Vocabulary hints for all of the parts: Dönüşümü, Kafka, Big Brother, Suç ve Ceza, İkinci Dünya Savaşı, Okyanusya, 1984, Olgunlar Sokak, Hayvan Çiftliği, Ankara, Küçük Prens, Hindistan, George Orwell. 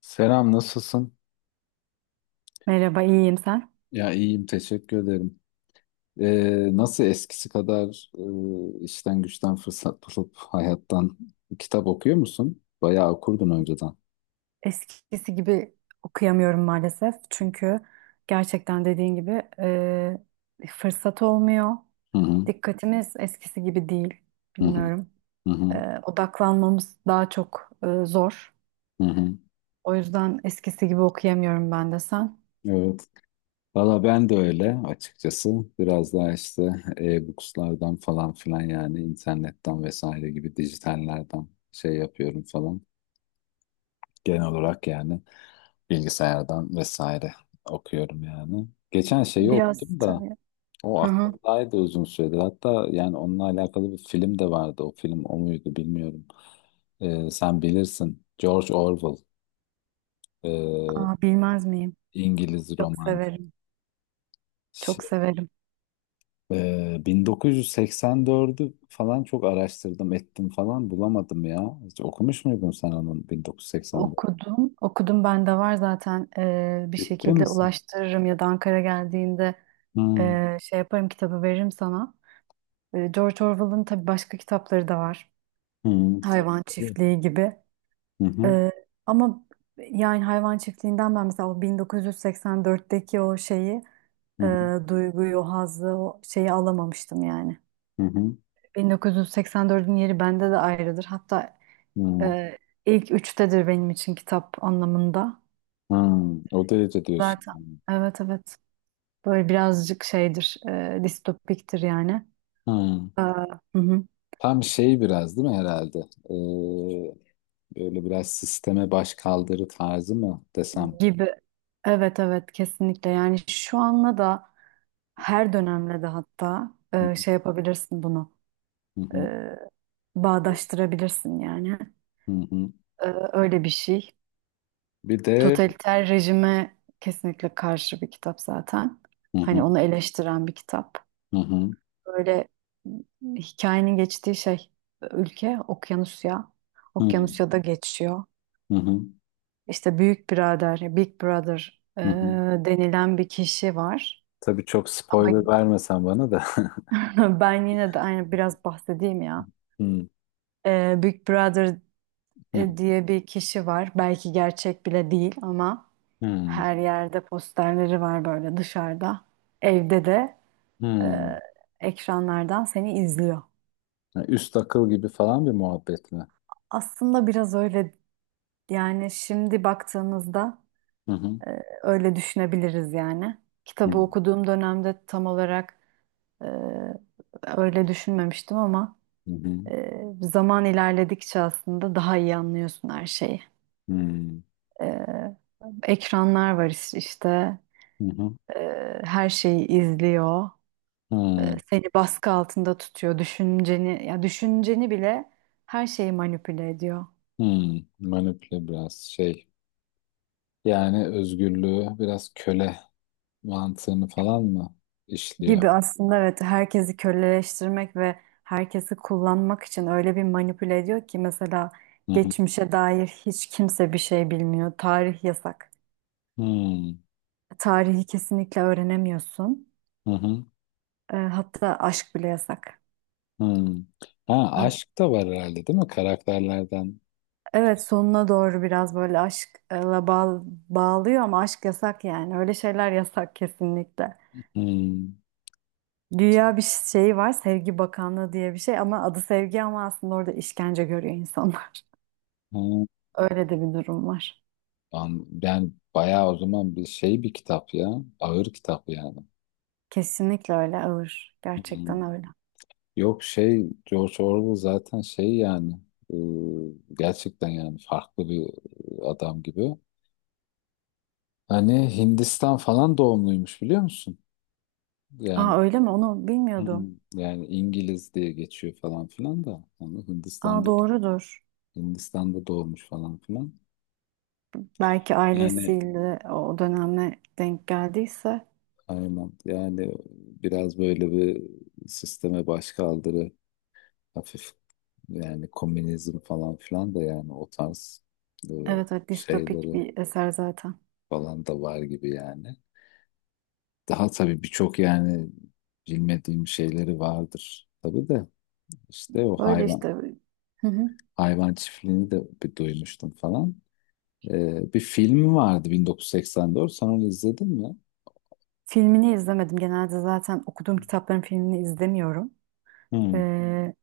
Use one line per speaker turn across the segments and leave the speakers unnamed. Selam, nasılsın?
Merhaba, iyiyim sen?
Ya iyiyim, teşekkür ederim. Nasıl eskisi kadar işten güçten fırsat bulup hayattan kitap okuyor musun? Bayağı okurdun önceden.
Eskisi gibi okuyamıyorum maalesef. Çünkü gerçekten dediğin gibi fırsat olmuyor.
Hı hı,
Dikkatimiz eskisi gibi değil.
hı hı,
Bilmiyorum.
hı hı,
E, odaklanmamız daha çok zor.
hı hı.
O yüzden eskisi gibi okuyamıyorum ben de sen.
Evet. Valla ben de öyle açıkçası. Biraz daha işte e-bookslardan falan filan yani internetten vesaire gibi dijitallerden şey yapıyorum falan. Genel olarak yani bilgisayardan vesaire okuyorum yani. Geçen şeyi
Biraz
okudum da
tabii.
o
Hı hı.
aklımdaydı uzun süredir. Hatta yani onunla alakalı bir film de vardı. O film o muydu bilmiyorum. Sen bilirsin. George Orwell. ee,
Aa, bilmez miyim?
İngiliz
Çok
romancı.
severim. Çok
Şey,
severim.
1984'ü falan çok araştırdım ettim falan bulamadım ya. Hiç okumuş muydun sen onun 1984?
Okudum. Okudum bende var zaten. Bir
Ciddi
şekilde
misin?
ulaştırırım ya da Ankara geldiğinde
Hı,
Şey yaparım kitabı veririm sana. George Orwell'ın tabii başka kitapları da var.
hı, tabii,
Hayvan
tabii.
Çiftliği gibi.
Hı hı,
Ee, ama yani Hayvan Çiftliği'nden ben mesela o 1984'teki o şeyi,
hı
e,
hı,
duyguyu, o hazzı, o şeyi alamamıştım yani.
hı hı,
1984'ün yeri bende de ayrıdır. Hatta
hı.
e, ilk üçtedir benim için kitap anlamında.
Hı, o derece diyorsun,
Zaten
yani.
evet, evet. Böyle birazcık şeydir, distopiktir yani.
Hı.
Ee, hı hı.
Tam şey biraz değil mi herhalde? Ee, böyle biraz sisteme baş kaldırı tarzı mı desem?
Gibi. Evet, evet, kesinlikle yani şu anla da her dönemle de hatta
Hı
şey yapabilirsin bunu
hı,
e,
hı
bağdaştırabilirsin yani.
hı, hı hı.
E, öyle bir şey.
Bir de
Totaliter rejime kesinlikle karşı bir kitap zaten.
hı
Hani
hı,
onu eleştiren bir kitap.
hı hı,
Böyle hikayenin geçtiği şey ülke Okyanusya.
hı
Okyanusya'da geçiyor.
hı, hı, hı,
İşte Büyük Birader, Big Brother
hı hı.
denilen bir kişi var.
Tabii çok
Ama
spoiler vermesen bana da.
ben yine de aynı biraz bahsedeyim ya.
Hı
Big Brother
hı,
diye bir kişi var. Belki gerçek bile değil ama
hı hı.
her yerde posterleri var böyle dışarıda. Evde de e, ekranlardan seni izliyor.
Yani üst akıl gibi falan bir muhabbet mi?
Aslında biraz öyle yani şimdi baktığımızda
Hı hı,
öyle düşünebiliriz yani.
hı
Kitabı okuduğum dönemde tam olarak e, öyle düşünmemiştim ama
hı, hı
zaman ilerledikçe aslında daha iyi anlıyorsun her şeyi.
hı,
Ee, ekranlar var işte.
hı hı,
Her şeyi izliyor.
hı,
Seni baskı altında tutuyor. Düşünceni, ya düşünceni bile her şeyi manipüle ediyor
hı. Manipüle biraz şey. Yani özgürlüğü biraz köle mantığını falan mı işliyor?
gibi aslında. Evet, herkesi köleleştirmek ve herkesi kullanmak için öyle bir manipüle ediyor ki mesela
Hı hı.
geçmişe dair hiç kimse bir şey bilmiyor. Tarih yasak.
Hmm,
Tarihi kesinlikle öğrenemiyorsun.
hı hı,
Hatta aşk bile yasak.
hmm. Ha, aşk da var herhalde değil mi karakterlerden?
Evet, sonuna doğru biraz böyle aşkla bağlıyor ama aşk yasak yani. Öyle şeyler yasak kesinlikle.
Hmm,
Dünya bir şey var, sevgi bakanlığı diye bir şey, ama adı sevgi, ama aslında orada işkence görüyor insanlar.
hmm.
Öyle de bir durum var.
Ben bayağı o zaman bir şey bir kitap ya. Ağır kitap yani.
Kesinlikle öyle ağır.
Hmm.
Gerçekten öyle.
Yok şey George Orwell zaten şey yani e, gerçekten yani farklı bir adam gibi. Hani Hindistan falan doğumluymuş biliyor musun? Yani
Aa öyle mi? Onu bilmiyordum.
hmm, yani İngiliz diye geçiyor falan filan da onu
Aa,
Hindistan'da
doğrudur.
Hindistan'da doğmuş falan filan.
Belki
Yani
ailesiyle o dönemle denk geldiyse.
aynen yani biraz böyle bir sisteme baş kaldırı hafif yani komünizm falan filan da yani o tarz e,
Evet, evet, distopik
şeyleri
bir eser zaten.
falan da var gibi yani. Daha tabii birçok yani bilmediğim şeyleri vardır tabii de işte o
Öyle
hayvan
işte. Hı hı.
hayvan çiftliğini de bir duymuştum falan. Bir film vardı 1984. Sen onu izledin mi?
Filmini izlemedim. Genelde zaten okuduğum kitapların filmini izlemiyorum.
Hmm.
Ee,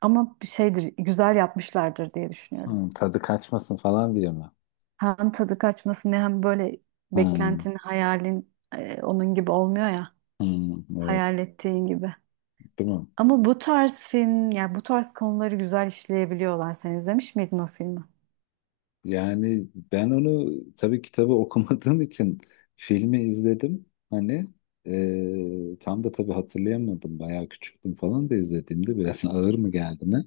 ama bir şeydir, güzel yapmışlardır diye düşünüyorum.
Hmm, tadı kaçmasın falan diye mi?
Hem tadı kaçmasın ne, hem böyle
Hmm.
beklentin, hayalin onun gibi olmuyor ya.
Hmm. Evet,
Hayal ettiğin gibi.
değil mi?
Ama bu tarz film, ya bu tarz konuları güzel işleyebiliyorlar. Sen izlemiş miydin o filmi?
Yani ben onu tabii kitabı okumadığım için filmi izledim. Hani tam da tabii hatırlayamadım. Bayağı küçüktüm falan da izlediğimde biraz ağır mı geldi ne?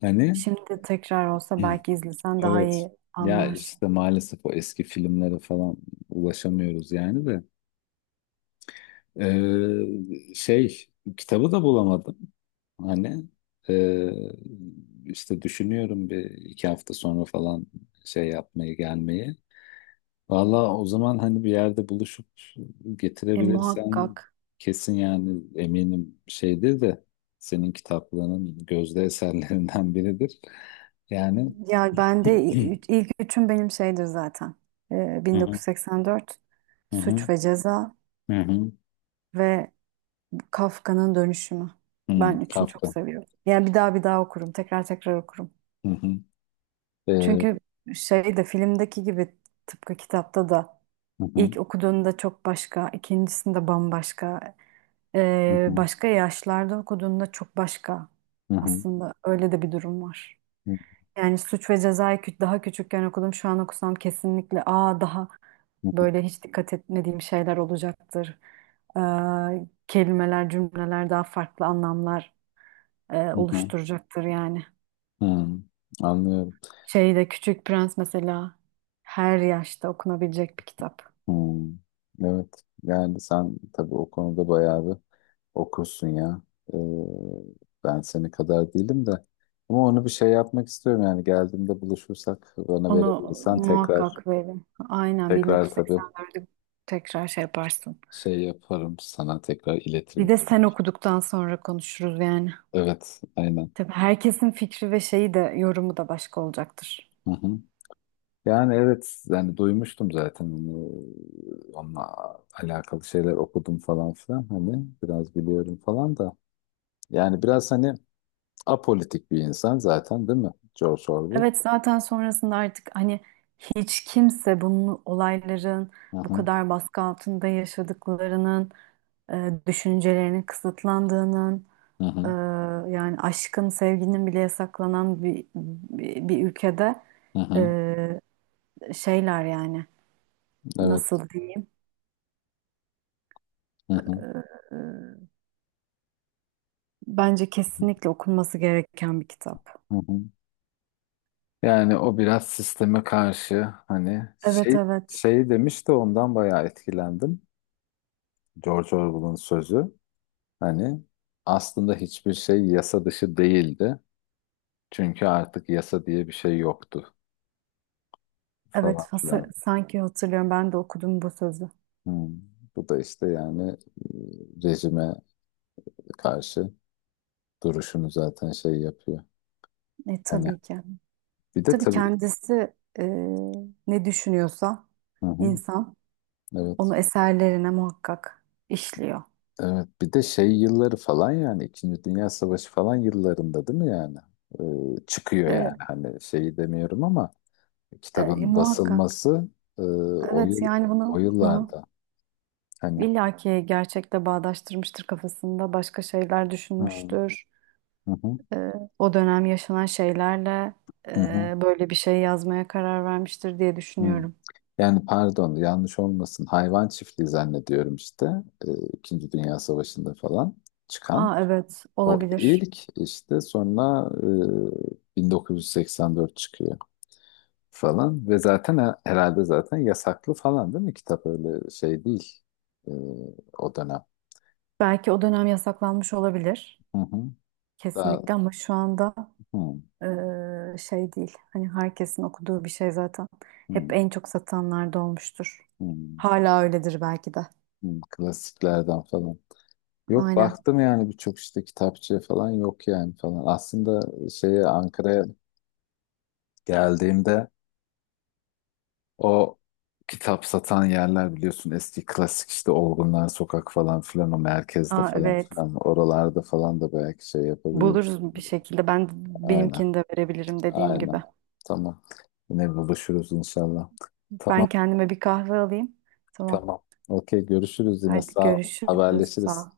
Hani
Şimdi tekrar olsa belki izlesen daha
evet.
iyi
Ya
anlarsın.
işte maalesef o eski filmlere falan ulaşamıyoruz yani de. Ee, şey kitabı da bulamadım. Hani e, işte düşünüyorum bir iki hafta sonra falan şey yapmayı gelmeyi. Valla o zaman hani bir yerde buluşup
E muhakkak.
getirebilirsen kesin yani eminim şeydir de senin kitaplığının gözde eserlerinden biridir. Yani
Ya ben de ilk üçüm benim şeydir zaten.
hı hı,
1984,
hı
Suç
hı,
ve Ceza
hı hı,
ve Kafka'nın Dönüşümü.
hı,
Ben üçünü çok
Kafka.
seviyorum. Yani bir daha bir daha okurum, tekrar tekrar okurum.
Hı hı,
Çünkü şey de filmdeki gibi tıpkı kitapta da
hı,
ilk okuduğunda çok başka, ikincisinde bambaşka,
hı hı,
başka yaşlarda okuduğunda çok başka.
hı hı,
Aslında öyle de bir durum var. Yani Suç ve Ceza'yı daha küçükken okudum. Şu an okusam kesinlikle aa daha
hı hı,
böyle hiç dikkat etmediğim şeyler olacaktır. Ee, kelimeler, cümleler daha farklı anlamlar
hı hı.
oluşturacaktır yani.
Hmm, anlıyorum.
Şeyde Küçük Prens mesela her yaşta okunabilecek bir kitap.
Hmm, evet. Yani sen tabii o konuda bayağı bir okursun ya. Ee, ben seni kadar değilim de. Ama onu bir şey yapmak istiyorum yani geldiğimde buluşursak bana
Onu
verebilirsen tekrar
muhakkak verin. Aynen
tekrar tabii
1984'ü tekrar şey yaparsın.
şey yaparım sana tekrar iletirim
Bir de
tabii.
sen okuduktan sonra konuşuruz yani.
Evet, aynen.
Tabii herkesin fikri ve şeyi de yorumu da başka olacaktır.
Hı hı. Yani evet yani duymuştum zaten onunla alakalı şeyler okudum falan filan hani biraz biliyorum falan da. Yani biraz hani apolitik bir insan zaten değil mi? George Orwell.
Evet zaten sonrasında artık hani hiç kimse bunun olayların
Hı
bu
hı,
kadar baskı altında yaşadıklarının, düşüncelerinin kısıtlandığının,
hı
e,
hı,
yani aşkın, sevginin bile yasaklanan bir ülkede
hı hı.
e, şeyler yani
Evet.
nasıl diyeyim?
Hı hı,
E, bence kesinlikle okunması gereken bir kitap.
hı hı. Yani o biraz sisteme karşı hani
Evet,
şey
evet.
şey demiş de ondan bayağı etkilendim. George Orwell'ın sözü hani aslında hiçbir şey yasa dışı değildi. Çünkü artık yasa diye bir şey yoktu
Evet,
falan filan.
sanki hatırlıyorum, ben de okudum bu sözü.
Hı. Bu da işte yani rejime karşı duruşunu zaten şey yapıyor. Hani
Tabii ki.
bir de
Tabii
tabii
kendisi e, ne düşünüyorsa
hı hı,
insan
evet.
onu eserlerine muhakkak işliyor.
Evet bir de şey yılları falan yani İkinci Dünya Savaşı falan yıllarında değil mi yani? Çıkıyor
E,
yani hani şeyi demiyorum ama kitabın
muhakkak.
basılması e, o
Evet
yıl
yani
o
bunu, hı hı,
yıllarda hani
illa ki gerçekle bağdaştırmıştır kafasında. Başka şeyler
hı
düşünmüştür.
hı, hı
E, o dönem yaşanan şeylerle
hı, hı.
böyle bir şey yazmaya karar vermiştir diye
Hı.
düşünüyorum.
Yani pardon yanlış olmasın hayvan çiftliği zannediyorum işte e, İkinci Dünya Savaşı'nda falan çıkan
Aa evet,
o
olabilir.
ilk işte sonra 1984 çıkıyor falan ve zaten herhalde zaten yasaklı falan değil mi kitap öyle şey değil e, o dönem.
Belki o dönem yasaklanmış olabilir.
Hı hı. Daha
Kesinlikle ama şu anda
hı,
şey değil. Hani herkesin okuduğu bir şey zaten. Hep
hı,
en çok satanlarda olmuştur.
hı,
Hala öyledir belki de.
hı, klasiklerden falan. Yok
Aynen.
baktım yani birçok işte kitapçıya falan yok yani falan. Aslında şeye Ankara'ya geldiğimde o kitap satan yerler biliyorsun eski klasik işte Olgunlar Sokak falan filan o merkezde
Aa,
falan
evet.
filan oralarda falan da belki şey yapabiliriz.
Buluruz bir şekilde.
Aynen.
Benimkini de verebilirim dediğim gibi.
Aynen. Tamam. Yine buluşuruz inşallah. Tamam,
Ben kendime bir kahve alayım. Tamam.
tamam. Okey, görüşürüz yine.
Hadi
Sağ ol.
görüşürüz. Sağ
Haberleşiriz.
ol.